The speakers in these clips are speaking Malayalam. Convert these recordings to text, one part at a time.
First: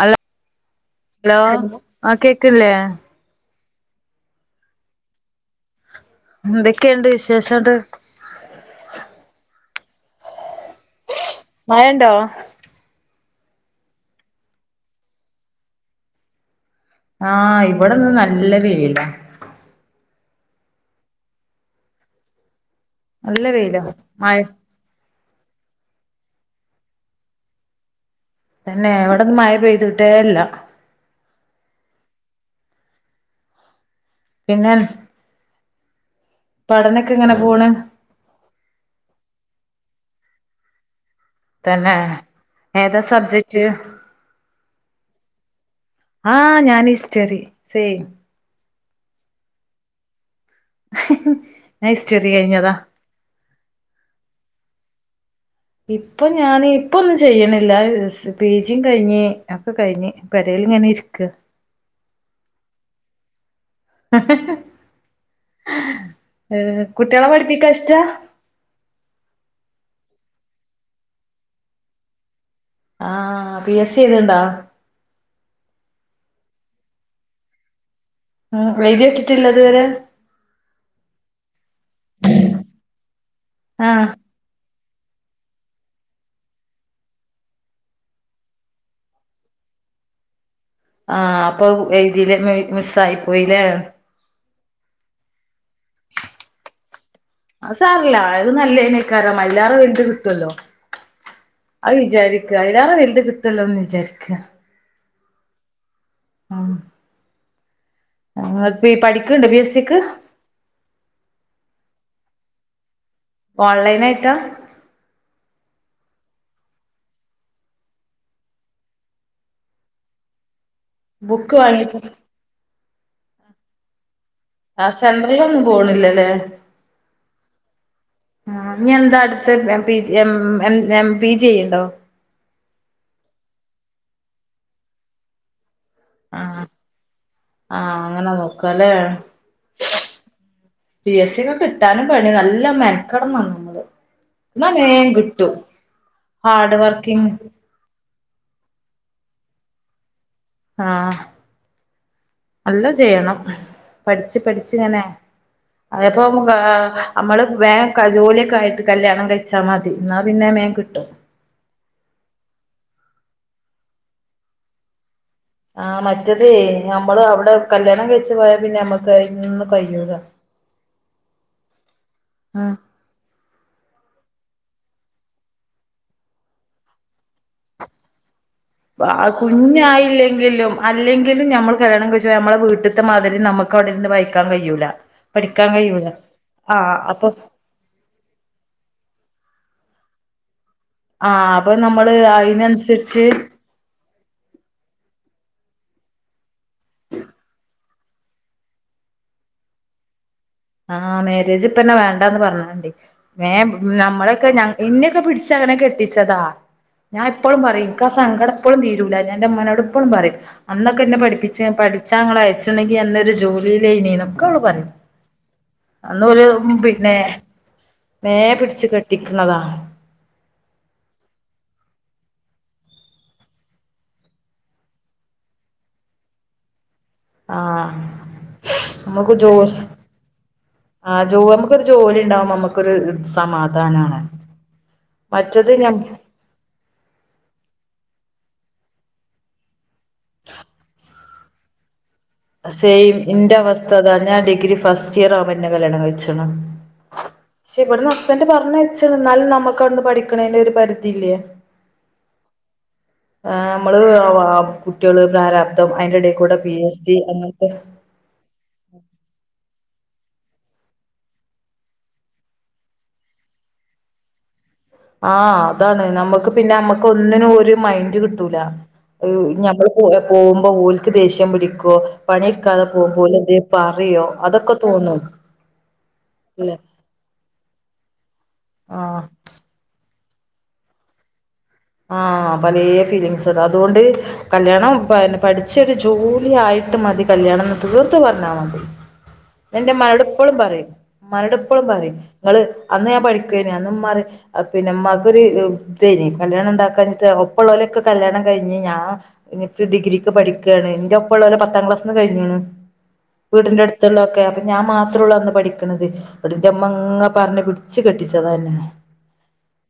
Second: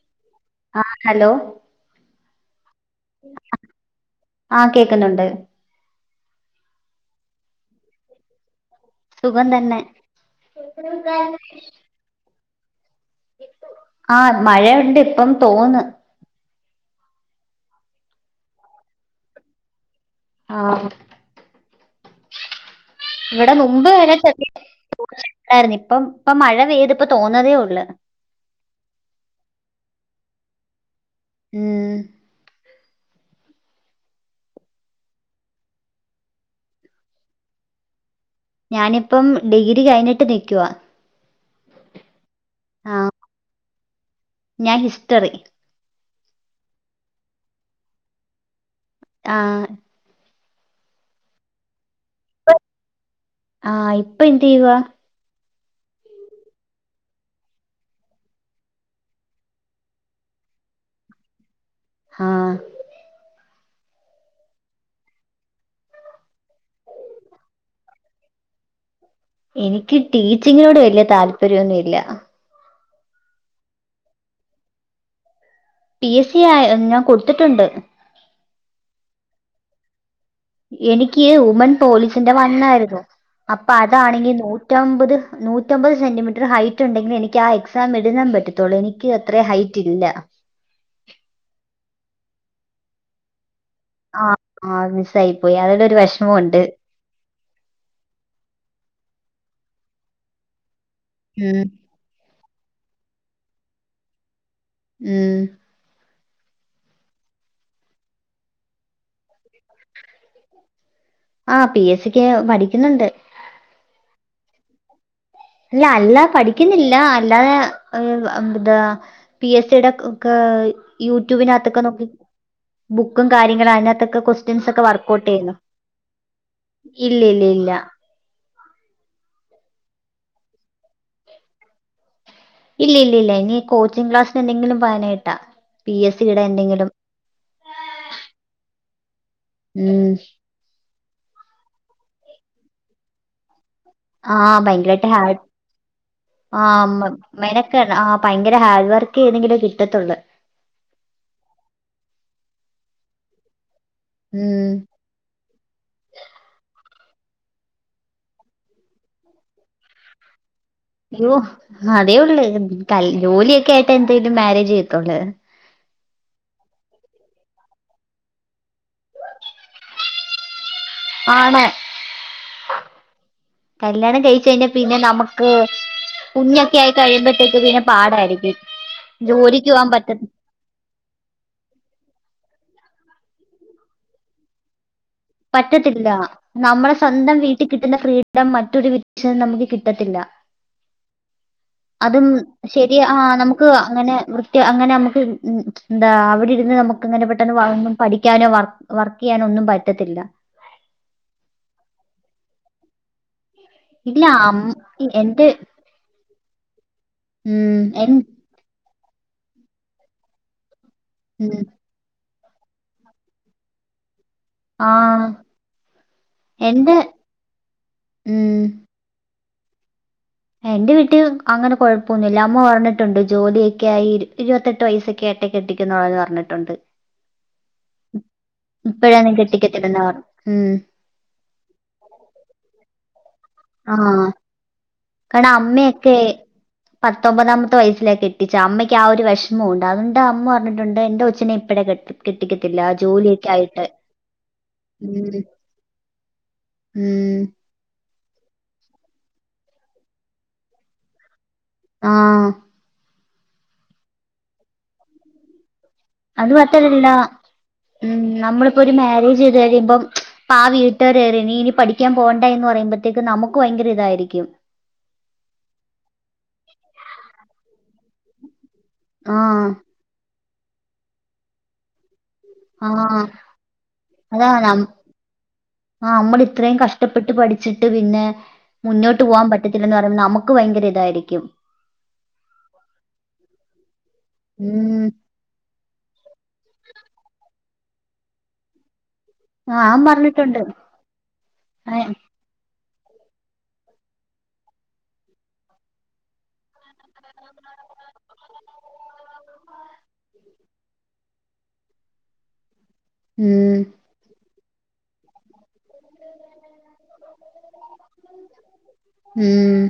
ഹലൊ ഹലോ ആഹ് കേക്കില്ലേ ആഹ് കേക്കുന്നുണ്ട് എന്തൊക്കെയുണ്ട് വിശേഷങ്ങട്ട് സുഖം തന്നെ മയണ്ടോ? ആഹ് മഴയുണ്ട് ഇപ്പം തോർന്ന് ആഹ് ഇവിടെന്ന് നല്ല വെയില ആഹ് നല്ല ഇവിടെ വെയില മുമ്പ് വരെ മഴ [unintelligible] ആയിരുന്ന് ഇപ്പം ഇപ്പം മഴ പെയ്തിപ്പം തോർന്നതേ ഉള്ള് തെന്നേ ഇവിടന്ന് മഴ പെയ്തിട്ടേല്ല ഉം പിന്നെ പഠനൊക്കെങ്ങനെ പോണ്? ഞാനിപ്പം ഡിഗ്രി കഴിഞ്ഞിട്ട് നിക്കുവാ തന്നെ ഏതാ ആഹ് സബ്ജക്റ്റ്? ഞാൻ ഹിസ്റ്ററി ആഹ് ഞാനുസ്റ്ററി സെയിം ആഹ്. ഞാൻ ഹിസ്റ്ററി കഴ്ഞ്ഞതാ. ആഹ് ഇപ്പൊന്തെയ്യുവാ. ഇപ്പൊ ഞാന് ഇപ്പൊന്നും ചെയ്യ്ണില്ല പീ ജിം കഴ്ഞ്ഞ് ഒക്കെ കഴ്ഞ്ഞ്. പെരേല്ങ്ങനെ ഇര്ക്കാ. ആഹ്. കുട്ട്യോളെ പഠിപ്പിക്കാനിഷ്ടാ? എനിക്ക് ടീച്ചിംങ്ങിനോട് വല്യ താല്പര്യൊന്നുല്ല്യ. ആഹ് പി എസ് സി എയ്ത്ണ്ടോ. പി എസ് സി ആഹ് ഞാൻ കൊടുത്തിട്ടുണ്ട്. ആഹ് എഴുത്യോക്കിട്ടില്ലെ ഇതുവരെ. എനിക്ക് വുമൺ പോളിസിന്റെ വണ്ണായിരുന്നു ആഹ് അപ്പൊഅതാണെങ്കി നൂറ്റ് നൂറ്റമ്പത് നൂറ്റമ്പത് സെൻറീമീറ്റർ ഹൈറ്റ്ണ്ടെങ്കില് എനിക്കാഎക്സാം എഴുതാൻ പറ്റത്തൊള്ളൂ എനിക്ക്. ക്ക് അത്രേം ഹൈറ്റ് ഇല്ല. ആഹ് അപ്പൊ എഴുതീല് മിസ്സായി പോയിലേ. ആഹ് ആഹ് മിസായി പോയി അതിലൊരു വെഷ്മംണ്ട്. അത് സാരല്ല അത് നല്ലതിനേക്കാരം അയ്ലാറെ വൽത് കിട്ടൊല്ലോ. ഉം. അത് വിചാരിക്ക അയ്ലേറെ വെൽത് കിട്ടല്ലോന്ന് വിചാരിക്ക. ഉം. ഉം. പീ പഠിക്ക്ണ്ടൊ പി എസ് സിക്ക്. ആഹ് പി എസ് സിക്ക് പഠിക്ക്ന്ന്ണ്ട്. ഓൺലൈനായ്ട്ടാ. അല്ല അല്ലാ പഠിക്കുന്നില്ലാ അല്ലാതെ താ പി എസ് സിടെ ഒക്കെ. ബുക്ക് യൂട്യൂബിനാത്തൊക്കെ വാങ്ങിട്ട് നോക്കും ബുക്കും കാര്യങ്ങളും അയ്നത്തൊക്കെ കൊ ജൻസൊക്കെ ആഹ് വർകൗട്ടെയ്യുന്നു സെന്ററിലൊന്നും പോണില്ലല്ലേ ഇല്ല്യല്ല്യല്ല്യ ആഹ്, ഞ്ഞി എന്താ അട്ത്തെ M P G M M M P G ചെയ്യ്ണ്ടോ? ഇല്ല്യല്ല്യല്ല്യ ഇനി കോച്ചിംഗ് ക്ലാസ്സിന് എന്തെങ്കിലും പാനേട്ടാ പി എസ് സീടെ ആഹ് എന്തെങ്കിലും ആഹ്, അങ്ങനെ നോക്കാല്ലേ. ഉം. പി എസ് സി ഒക്കെ കിട്ടാനും പണ്യാ നല്ല മെൻകടണം നമ്മള്. ആ ന്നാമേം ഭയങ്കരമായിട്ട് ഹാർഡ് കിട്ടും. ഹാഡ് വർക്കിംഗ് [unintelligible] ആഹ്, പയങ്കര ഹാർഡ് വർക്കെയ്തെങ്കിലെ കിട്ടത്തൊള്ള്. ആഹ്, നല്ലം ചെയ്യണം. പഠിച്ച് ഉം പഠിച്ച്ങ്ങനെ അതേപ്പൊ അമ്മള് വേം ക ജോലിയൊക്കായിട്ട് കല്ല്യാണം കഴിച്ചാ മതി. ന്നാ പിന്നെ മേം കിട്ടും. യോ അതേഒള്ള് കൽ ജോലിയൊക്കെ ആയിട്ടെ എന്തേലും മാരേജ് ചെയ്യത്തൊള്ള്. ആഹ്, മറ്റേത് ഞമ്മള് അവ്ടെ കല്ല്യാണം കഴ്ച്ച് പോയാ പിന്നെ ഞമ്മക്ക് അയ്ന്നും കയ്യൂല. ആണ്. ഉം കല്ല്യാണം കയ്ച്ച് കഴ്ഞ്ഞാ പിന്നെ നമുക്ക് കുഞ്ഞൊക്കെയായി കഴിയുമ്പോഴ്ത്തേക്ക് പിന്നെ പാടായിരിക്കും. പാ ജോലിക്ക് പോകാൻ പറ്റ കുഞ്ഞായില്ലെങ്കിലും അല്ലെങ്കിലും ഞമ്മൾ കല്ല്യാണം കഴിച്ച് പോയാ അമ്മളെ വീട്ട്ത്തെ മാതിരി നമുക്ക് അവിടെര്ന്ന് വായിക്കാൻ കയ്യൂല. പറ്റത്തില്ല നമ്മളെ സ്വന്തം അപ്പൊ വീട്ടി കിട്ടുന്ന ഫ്രീഡം മറ്റൊരു വീട്ട്ച്ചെന്നാ നമുക്ക് കിട്ടത്തില്ല. ആഹ് അപ്പൊ നമ്മള് അതും ശരി അയിനനുസരിച്ച് ആഹ്, നമു ക്ക് അങ്ങനെ വൃത്തി അങ്ങനെ അമുക്ക് ന്താ അവിടിരുന്ന് നമുക്ക്ങ്ങനെ പെട്ടെന്ന് വളർന്ന് പഠിക്കാനോ വർ വർക്കെയ്യാനൊന്നും പറ്റത്തില്ല. ആഹ്, മേരേജ് ഇപ്പന്നെ വേണ്ടാന്ന് പർഞോണ്ടി. വേം ഇല്ല ഞമ്മളൊക്കെ അം ഞ ഇന്നെയൊക്കെ എന്റെ പിടിച്ചങ്ങനെ കെട്ടിച്ചതാ ഞാൻ എപ്പളും ഉം പറിയും എൻ ഇൻക്കാസങ്കട പ്പളും തീരൂല. ഞാൻ ന്റെ മ്മനോട് പ്പളും പറിം അന്നൊക്കെ ന്നെ ഉം പഠിപ്പിച്ചാ പഠി ച്ചാങ്ങളയച്ചുണ്ടെങ്കി ഞാ ന്നൊരു ജോലിയിലെയ്നീന്നും ആഹ്. അന്ന് ഓല് പിന്നെ മേ ഉം പിട്ച്ച് കെട്ടിക്ക്ന്നതാ എന്റെ വീട്ടി അങ്ങനെ കൊഴപ്പൊന്നുല്ല അമ്മ പറഞ്ഞിട്ടുണ്ട് ജോലിയൊക്കെയായി ഇരു ഇരുവത്തെട്ട് വയസ്സൊക്കെ ആ ട്ടെ കെട്ടിക്കുന്ന് [unintelligible] പർഞ്ഞിട്ടുണ്ട്. ആഹ് ഇപ്പഴാണെ നമുക്ക് ജോലി കെട്ടിക്കെത്തില്ലെന്ന് പർ ഉം ആഹ് ജോ അമുക്കൊരു ജോലിണ്ടാവുമ്പം അമ്മക്കൊര് സ് ആ സമാധാനാണ്. കാരണം മറ്റത് ഞം അമ്മയൊക്കെ പത്തൊമ്പതാമത്തെ വയസ്സിലേ കെട്ടിച്ചെ അമ്മയ്ക്കാ ഒരു വെഷ് മുണ്ട് അതൊണ്ട അമ്മ പർഞ്ഞിട്ടുണ്ട് എന്റെ കൊച്ചിനെ ഇപ്പഴെ കെട്ടി കെട്ടിക്കത്തില്ല. സെയിം ജോലിയൊക്കെ ഇന്റെ ആയിട്ട്. അവസ്ഥ അതാ ഞാൻ ഡിഗ്രി ഫസ്റ്റ് ഉം. ഇയർ ആവുമ്പൊ ഇന്നെ കല്ല്യാണം കഴിച്ചിണ്. ഉം പക്ഷേ ഇവട്ന്ന് ഹസ്ബെൻ്റ് പർഞ്ഞയ്ച്ച്ണ്. ന്നാലും നമുക്കവ്ട്ന്ന് പഠിക്കണേന്റൊര് പരിധിയില്ല്യേ ആഹ്. ആഹ്, മ്മള് കുട്ട്യെള് പ്രാരാബ്ദം അത് അയ്ന്റെടേക്കൂടെ പി എസ് മാത്രല്ല സി അങ്ങൻത്തെ ഉം, അമ്മളിപ്പൊര് മാരേജ് ചെയ്ത് കഴിയുമ്പം പ്പാ വീട്ടാരേറി നീ ഇനി പഠിക്കാൻ പോണ്ടാ എന്ന് പറയുമ്പൊത്തേക്ക് നമുക്ക് വയങ്കര ഇതായിരിയ്ക്കും. ആഹ്, അതാണ് നമ്മുക്ക് പിന്നെ അമ്മക്ക് ഒന്നിനും ഒരു മൈൻഡ് കിട്ടൂല. ആ. ഹ് ഞമ്മള് പോയ പോകുമ്പം ഓൽക്ക് ദേഷ്യം പിടിക്കോ പണിട് ക്കാതെ ആ. പോവുമ്പോലെന്തേ പറിയോ അതൊക്കെ തോന്നും ആഹ് നമ്മള് ഇത്രയും അല്ലെ കഷ്ടപ്പെട്ട് പഠിച്ചിട്ട് പിന്നെ മുന്നോട്ട് ആഹ് പോകാൻ പ റ്റത്തില്ലന്ന് പറഞ്ഞാൽ നമുക്ക് ഭയങ്കര ഇതായിരിക്കും ആഹ് പലേ ഫീലിങ്സൊക്കെ അതുകൊണ്ട് കല്യാണം ഉം. പ പഠിച്ചൊരു ജോലി ആയിട്ട് മതി കല്യാണംന്ന് തീർത്ത് പറഞ്ഞാ മതി ആ, ഞാൻ ഇന്റെ ഇമ്മാനോട് ഇപ്പളും പറഞ്ഞിട്ടുണ്ട്. പറയും ഇമ്മാനോട് ഇപ്പളും ഏ. പറയും നിങ്ങള് അന്ന് ഞാൻ പഠിക്കേനി അന്ന് മ്മ പറയും ആഹ് പിന്നെ മ്മാക്കൊരു ഇതേനി കല്യാണ ഉണ്ടാക്കാ ഞ്ഞിട്ട് ഒപ്പള്ളോലൊക്കെ കല്യാണം കഴി ഞ്ഞ് ഞാൻ ഇനിപ്പ ഡിഗ്രിക്ക് പഠിക്കാണ് ഇന്റപ്പള്ളോളെ പത്താം ക്ലാസ്സ്‌ന്ന് കഴിഞ്ഞ്ണ് ഉം. വീടിന്റെ അടുത്തുള്ളൊക്കെ അപ്പൊ ഞാൻ മാത്രള്ളൂ അന്ന് പഠി ക്ക്ണത് ങ്ങട്ട്ന്റെ മ്മങ്ങ പറഞ്ഞ് പിടിച്ചു കെട്ടിച്ചതാന്നെ ഉം.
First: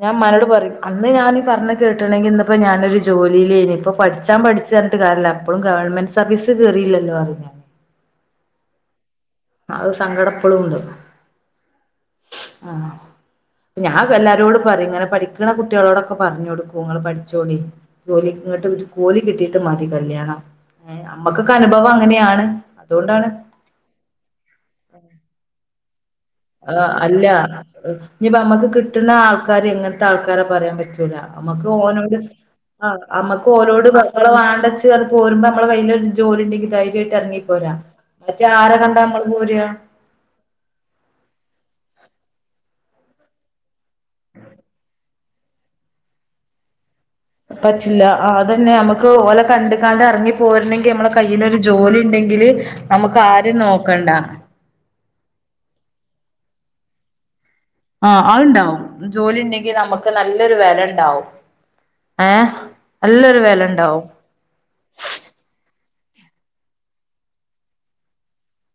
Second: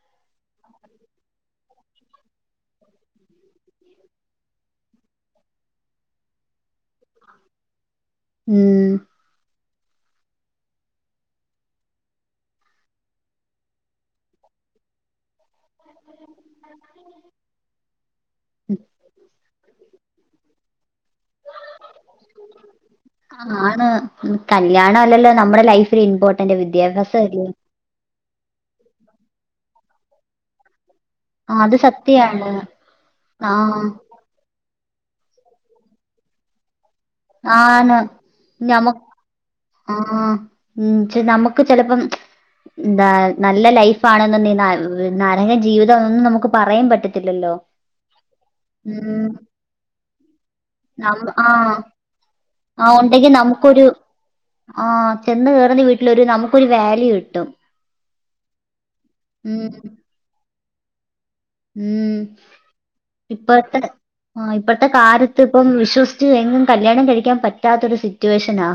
ഞാൻ ഇമ്മാനോട് പ അന്ന് ഞാന് പറഞ്ഞെ കേട്ട്ണെങ്കിൽ ഇന്ന്പ്പോ ഞാനൊരു ജോലിയിലേനി ഇപ്പൊ പഠിച്ചാ പഠിച്ച്ന്ന് പറഞ്ഞിട്ട് കാര്യല്ല പ്പളും ഗവണ്മെന്റ് സർവീസ് കേറീലല്ലോ പറിം ഞാൻ ഉം ആഹ് ഒരു സങ്കടം ഇപ്പളും ഉണ്ട് ആഹ് ഞാൻ എല്ലാരോടും പറയും ഇങ്ങനെ പഠിക്ക്ണെ കുട്ടികളോടൊക്കെ പറഞ്ഞൊടു ക്കും ഇങ്ങള് പഠിച്ചോളി ജോലി ഇങ്ങോട്ട് ജോലി കിട്ടിട്ട് മതി കല്യാണം ഏഹ് അമ്മക്കൊക്കെ അനുഭവം അങ്ങനെയാണ് അതുകൊണ്ടാണ് ആണ് കല്യാണ അല്ലല്ലോ നമ്മുടെ ലൈഫില് ഇമ്പോർട്ടന്റ് വിദ്യാഭ്യാസം അല്ല അല്ലേ ആഹ് ഇനിയിപ്പ നമ്മുക്ക് കിട്ട്ണ ആൾക്കാര് എങ്ങനത്തെ ആൾക്കാരാ പറയാൻ പറ്റ റ്റൂല ആ മ്മക്ക് അത് ഓനോട് സത്യാണ്. ആഹ് നമ്മക്ക് ആ ഓനോട് പ ഇങ്ങളെ വാണ്ടച്ച് പറഞ്ഞ് പോരുമ്പോ നമ്മളെ കയ്യില് ഒരു ജോലിണ്ടെങ്കി ധൈര്യാ യിട്ട് ഇറങ്ങി പോരാ ആണ്. മറ്റേ ആരാ കണ്ടാ നമ്മള് പോരാ ആഹ് ഉം ച്ചെ നമുക്ക് ചെലപ്പം എന്താ നല്ല ലൈഫാ ആണ്ന്ന് ന്നാ നരക ജീവിതം എന്നൊന്നും നമുക്ക് പറയാൻ പറ്റത്തി പറ്റില്ല ആഹ് അതന്നെ നമുക്ക് ഓലെ കണ്ട് കാണ്ട് ഇറങ്ങി പോര്ണെങ്കി നമ്മളെ നം ആ. കയ്യിലൊരു ഒരു ജോലി ഉണ്ടെങ്കില് നമുക്ക് ആരും നോക്കണ്ട ആഹ് ചെന്ന് കേറുന്ന വീട്ടിലൊരു നമുക്കൊരു വാല്യൂ കിട്ടും ആഹ് അത്ണ്ടാവും ജോലി ഉം. ഉണ്ടെങ്കി നമുക്ക് നല്ലൊരു വെലണ്ടാവും ഉം. ഏഹ് നല്ലൊരു വെലണ്ടാവും ആഹ് ഇപ്പഴത്തെ കാലത്ത് ഇപ്പം വിശ്വസിച്ച് എങ്ങും കല്യാണം കഴിക്കാൻ പറ്റാത്തൊരു സിറ്റുവേഷനാ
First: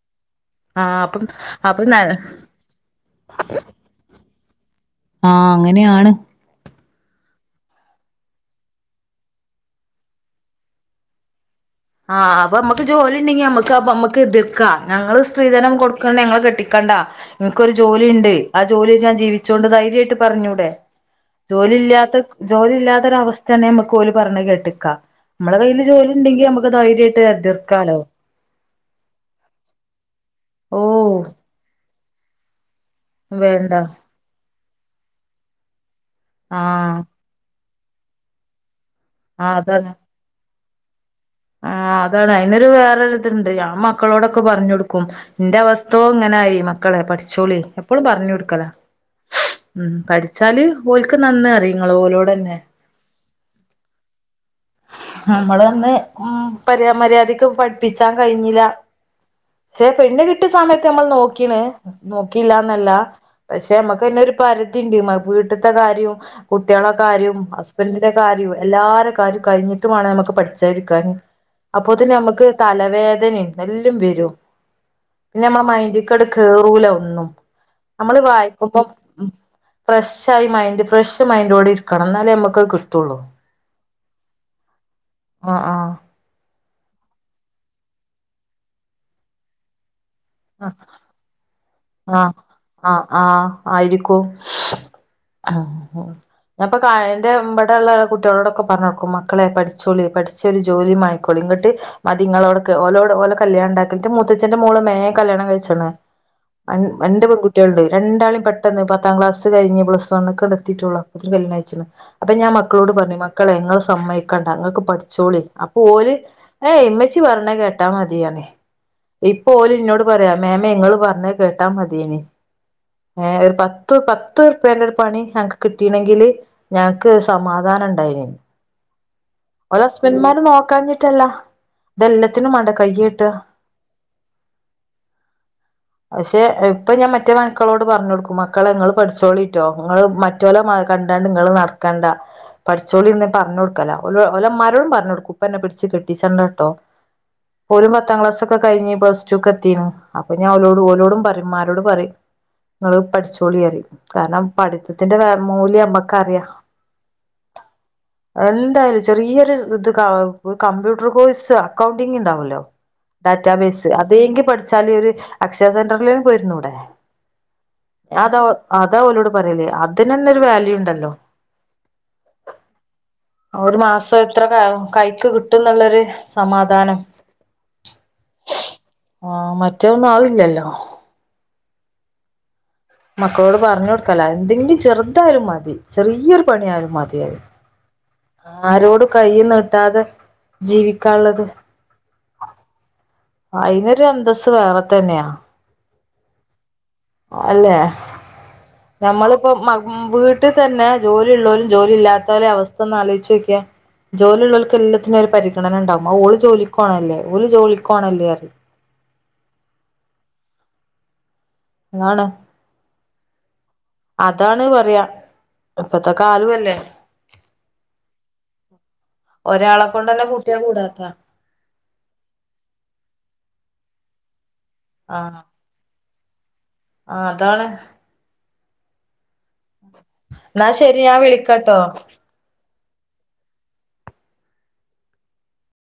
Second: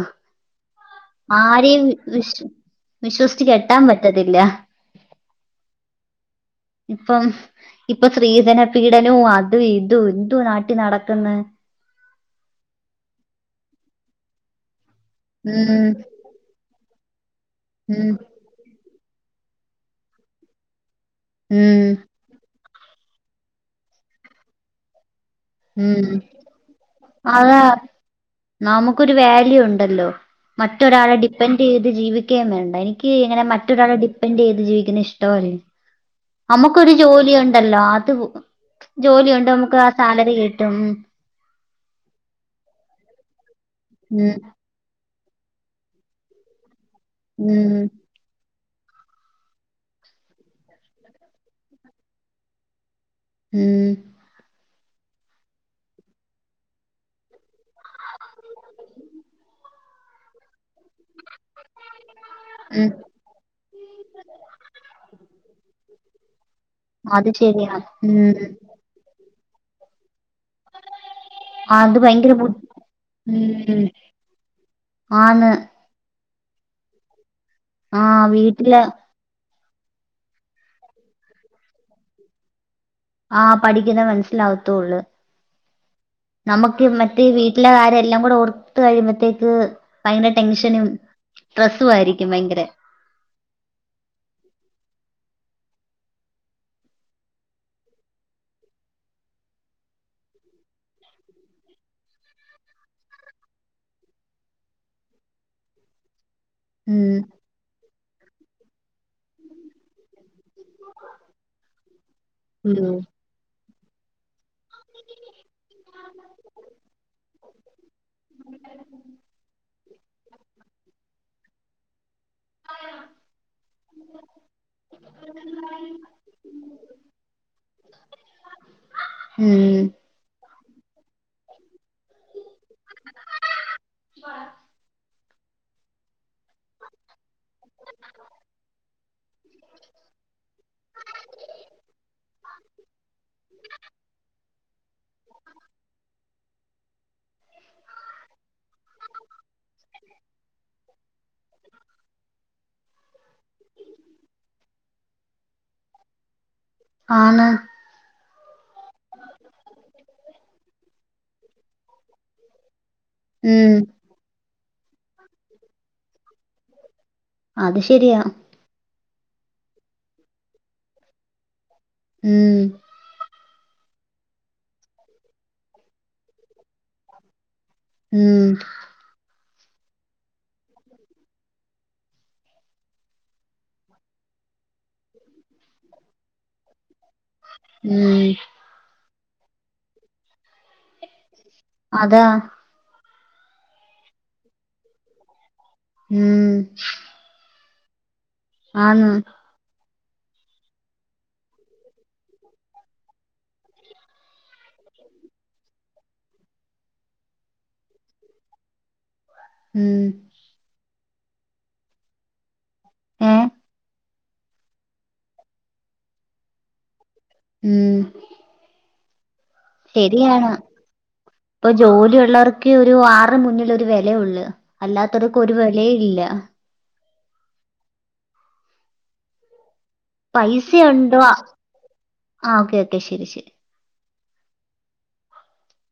ആഹ് അപ്പം ആരെയും അപ്പൊ ആഹ് വിശ് വിശ്വസിച്ച് കെട്ടാൻ പറ്റത്തില്ല ആഹ് അങ്ങനെയാണ് ഇപ്പം ഇപ്പൊ സ്ത്രീധന പീഡനവും അത് ഇതും എന്തുവാ നാട്ടിൽ നടക്കുന്നെ ആഹ് അപ്പൊമ്മക്ക് ജോലി ഉണ്ടെങ്കി മ്മക്ക് ആഹ് പ്പോ മ്മക്ക് എതിർക്കാം ഞങ്ങള് സ്ത്രീധനം ഉം കൊടുക്ക ഞങ്ങള് കെട്ടിക്ക ക്കണ്ടാ ഇങ്ങക്കൊരു ജോലി ഉം ഉണ്ട് ആഹ് ജോലിയിൽ ഞാൻ ജീവിച്ചുകൊണ്ട് ധൈര്യമായിട്ട് പറഞ്ഞൂടെ ഉം ജോലി ഇല്ലാത്ത ജോലി ഇല്ലാത്തൊര അവസ്ഥയാണ് നമ്മുക്ക് ഓല് പറഞ്ഞ കേട്ട്ക്ക മ്മളെ കയ്യില് ഉം ജോലി ഉണ്ടെങ്കി നമക്ക് അതാ നമുക്കൊരു വാല്യൂ ഉണ്ടല്ലോ ഓ മറ്റൊരാളെ ഡിപ് ഡിപെൻറ് ചെയ്ത് ജീവിക്കുകയും വേണ്ട എനിക്ക് ഇങ്ങനെ വേണ്ട മറ്റൊരാളെ ഡിപ്പെൻറ് ചെയ്ത് ജീവിക്കുന്നത് ഇഷ്ടവും അല്ല അമ്മക്കൊരു ആഹ് ജോലി ഉണ്ടല്ലോ അത് ജോലിയുണ്ട് നമുക്ക് ആഹ് സാലറി കിട്ടും ആഹ് അതാണ് അയ്നൊരു വേറൊരു ഇതുണ്ട് ഞാൻ ഉം മക്കളോടൊക്കെ പറഞ്ഞ് കൊടുക്കും ന്റെ അവസ്ഥോ ഇങ്ങനായി മക്കളെ പഠിച്ചോളി ഉം എപ്പോളും പറഞ്ഞ് കൊടുക്കലാ ഉം പഠിച്ചാല് ഓല്ക്ക് നന്ന് അറിയും ങ്ങള് ഓലോടെന്നെ ഉം നമ്മളൊന്ന് ഉം പര്യാ മര്യാദക്ക് പഠിപ്പിച്ചാൻ കഴിഞ്ഞില്ല പക്ഷെ പെണ്ണ് കിട്ടിയ സമയത്ത് നമ്മൾ നോക്കീണ് നോക്കിയില്ലന്നല്ല ഉം പക്ഷേ നമ്മക്കയ്ന് ഒരു പരിതി ഉണ്ടിമ വീട്ടത്തെ കാര്യവും കുട്ടികളെ അത് കാര്യവും ശരിയാ ഹസ്ബൻഡിന്റെ ഉം കാര്യവും എല്ലാര കാര്യും കഴിഞ്ഞിട്ടുമാണ് നമ്മുക്ക് പഠിച്ചാൻ ഇരിക്കാൻ അത് അപ്പോത്തിന് ഭയങ്കര നമക്ക് ബുദ്ധി തലവേദനയും ഉം എല്ലാം വരും പിന്നെ ആന്ന് നമ്മ മൈൻഡ് ക്കട് കേറൂല ഒന്നും ആ നമ്മള് വായിക്കുമ്പോ വീട്ടില് ഫ്രഷ് ആയി മൈൻഡ് ഫ്രഷ് മൈൻഡോടെ ഇരിക്കണം എന്നാലേ നമുക്ക്ത് കിട്ടൂള്ളൂ ആഹ് പഠിക്കുന്ന മനസ്സിലാവത്തോള്ളു ആഹ് ആഹ് നമുക്ക് മറ്റേ വീട്ടിലെ കാര്യ എല്ലാം കൂടെ ഓർത്ത കഴിയുമ്പോഴത്തേക്ക് ഭയങ്കര ടെൻഷനും സ്ട്രെസ്സും ആയിരിക്കും ആഹ് ഭയങ്കര ആഹ് ആഹ് ആയിരിക്കും ഞാൻ ഇപ്പൊ എന്റെ ഇവിടെ ഉള്ള കുട്ടികളോടൊക്കെ പറഞ്ഞുകൊടുക്കും മക്കളെ പഠിച്ചോളി പഠിച്ച ച്ചൊരു ജോലി മാങ്ങിക്കോളി ഇന്നിട്ട് മതി ഇങ്ങളോടക്കെ ഓലോട് ഓടെ കല്യാണ ഉണ്ടാക്കിട്ട് മുത്തച്ഛ്ന്റെ മോള് മേ കല്യാണം കഴിച്ചാണ് ര ഉം രണ്ട് പെൺകുട്ടികളുണ്ട് രണ്ടാളും പെ പെന്ന് പത്താം ക്ലാസ് കഴിഞ്ഞ് പ്ലസ് വൺക്ക് എത്തിട്ടെളളൂ കല്യാണഴിച്ചേനി അപ്പം ഞാൻ മക്കളോട് ഉം പറഞ്ഞു മക്ക ക്കളെ ഇങ്ങള് സമ്മയ്ക്ക ക്കണ്ട ഇങ്ങൾക്ക് പഠിച്ചോളി അപ്പൊ ഓര് ഏയ് ഇമ്മച്ചി പറിണത് കേട്ടാ മതി പറഞ്ഞ് ഇപ്പോ ഓല് ഇന്നോട് പറയാ മേമേ ഇങ്ങള് പറഞ്ഞത് കേട്ടാ മതിയ്നി ഏ ഒരു പത്ത് പത്ത്റുപ്പേന്റെ ഒരു പണി ഞങ്ങക്ക് കിട്ടീണെങ്കില് ഞങ്ങക്ക് സമാധാനം ഉണ്ടായിനി ഓലെ ഉം ഹസ്ബൻമാര് നോക്കാഞ്ഞിട്ടല്ല ഇതെല്ലാത്തിനും വേണ്ട കൈ നീട്ടാ [inaudible] പക്ഷെ ഇപ്പൊ ഞാൻ മറ്റേ മക്കളോട് പറഞ്ഞ കൊടുക്കും മക്കളെ ഇങ്ങള് പഠിച്ചോളിട്ടോ നിങ്ങള് മ മറ്റേല കണ്ടാണ്ട് നിങ്ങള് നടക്കേണ്ടാ പഠിച്ചൊളി ഇന്ന് പറഞ് കൊടുക്കലാ ഓല് ഓല ഇമ്മാരോടും പറഞ്ഞു കൊടുക്കും ഇപ്പ തന്നെ പിടിച്ചു കെട്ടിച്ചണ്ടാട്ടോ ഓലും പത്താം ക്ലാസ്സോക്കെ കഴിഞ്ഞ് പ്ലസ്ടുക്ക് എത്തിണ് അപ്പൊ ഞാൻ ഓലോട് ഓലോടും പറയും ഉമ്മാരോട് പറയും ഇങ്ങള് പഠിച്ചോളി പറയും കാരണം പഠിത്തത്തിന്റെ മൂല്യം ഞമ്മക്കറിയാം ആണ് അതെന്തായാലും ചെറിയൊരു ഇത് കമ്പ്യൂട്ടർ കോഴ്സ് അക്കൗണ്ടിങ് ഉണ്ടാവല്ലോ ഉം ഡാറ്റാബേസ് അതെങ്കി പഠിച്ചാല് ഒരു അക്ഷയ സെന്ററിലേൽ പോയിരുന്നൂടെ അത് ഞാൻ ശരിയാ അതാ അതാഓലോട് പറയലേ അതിനന്നെ ഒരു വാല്യൂ ഉണ്ടല്ലോ ഉം ഒര് മാസം എത്ര കാ കൈക്ക് കിട്ടുന്നെള്ളൊരു സമാധാനം ഉം ആഹ് മറ്റേ ഒന്ന് ആയ് ഇല്ലല്ലോ മക്കളോട് പർഞ്ഞ് കൊടുക്കലാ എന്തെങ്കിലും ചെറുതായാലും മതി ചെറിയൊറു പണി ആയാലും മതിയായി ഉം ആരോട് കൈയ്യ് നീട്ടാതെ ജീവിക്കാള്ളത് അതാ അയിനൊരു അന്തസ്സ് വേറെ തന്നെയാ ഉം അല്ലേ ആന്ന് ഞമ്മള് ഇപ്പോ മാ വീട്ടിതന്നെ ജോലി ഇള്ളോലും ജോലി ഇല്ലാത്തോലെ അവസ്ഥ ഒന്ന് ആലോയിച്ച് നോക്കിയെ ജോലി ഇള്ളോൽക്ക് എല്ലാത്തിന് ഒര് പരിഗണനണ്ടാവും ഓള് ജോലിക്കോണല്ലേ ഓല് ജോലിക്കോണല്ലേ പറയും ഉം ആണ് ഏഹ് അതാണ് പറയാ ഇപ്പത്തെ കാലു അല്ലെ ഉം ഒരാളെ കൊണ്ട്ന്നെ കൂട്ടിയ കൂടാത്താ ഇപ്പോ ജോലിള്ളവർക്കെ ഒരു ആറെമുന്നിലോരു വേലയോള്ളു, അല്ലാത്തോര്ക്ക് ആഹ് ഒരു വേലെ ഇല്ല ആഹ് അതാണ് എന്നാ ശരി പൈസ്സയുണ്ടോ ഞാൻ ആഹ് വിളിക്കാട്ടോ ഓക്കെ ഓക്കെ ശെരി ശെരി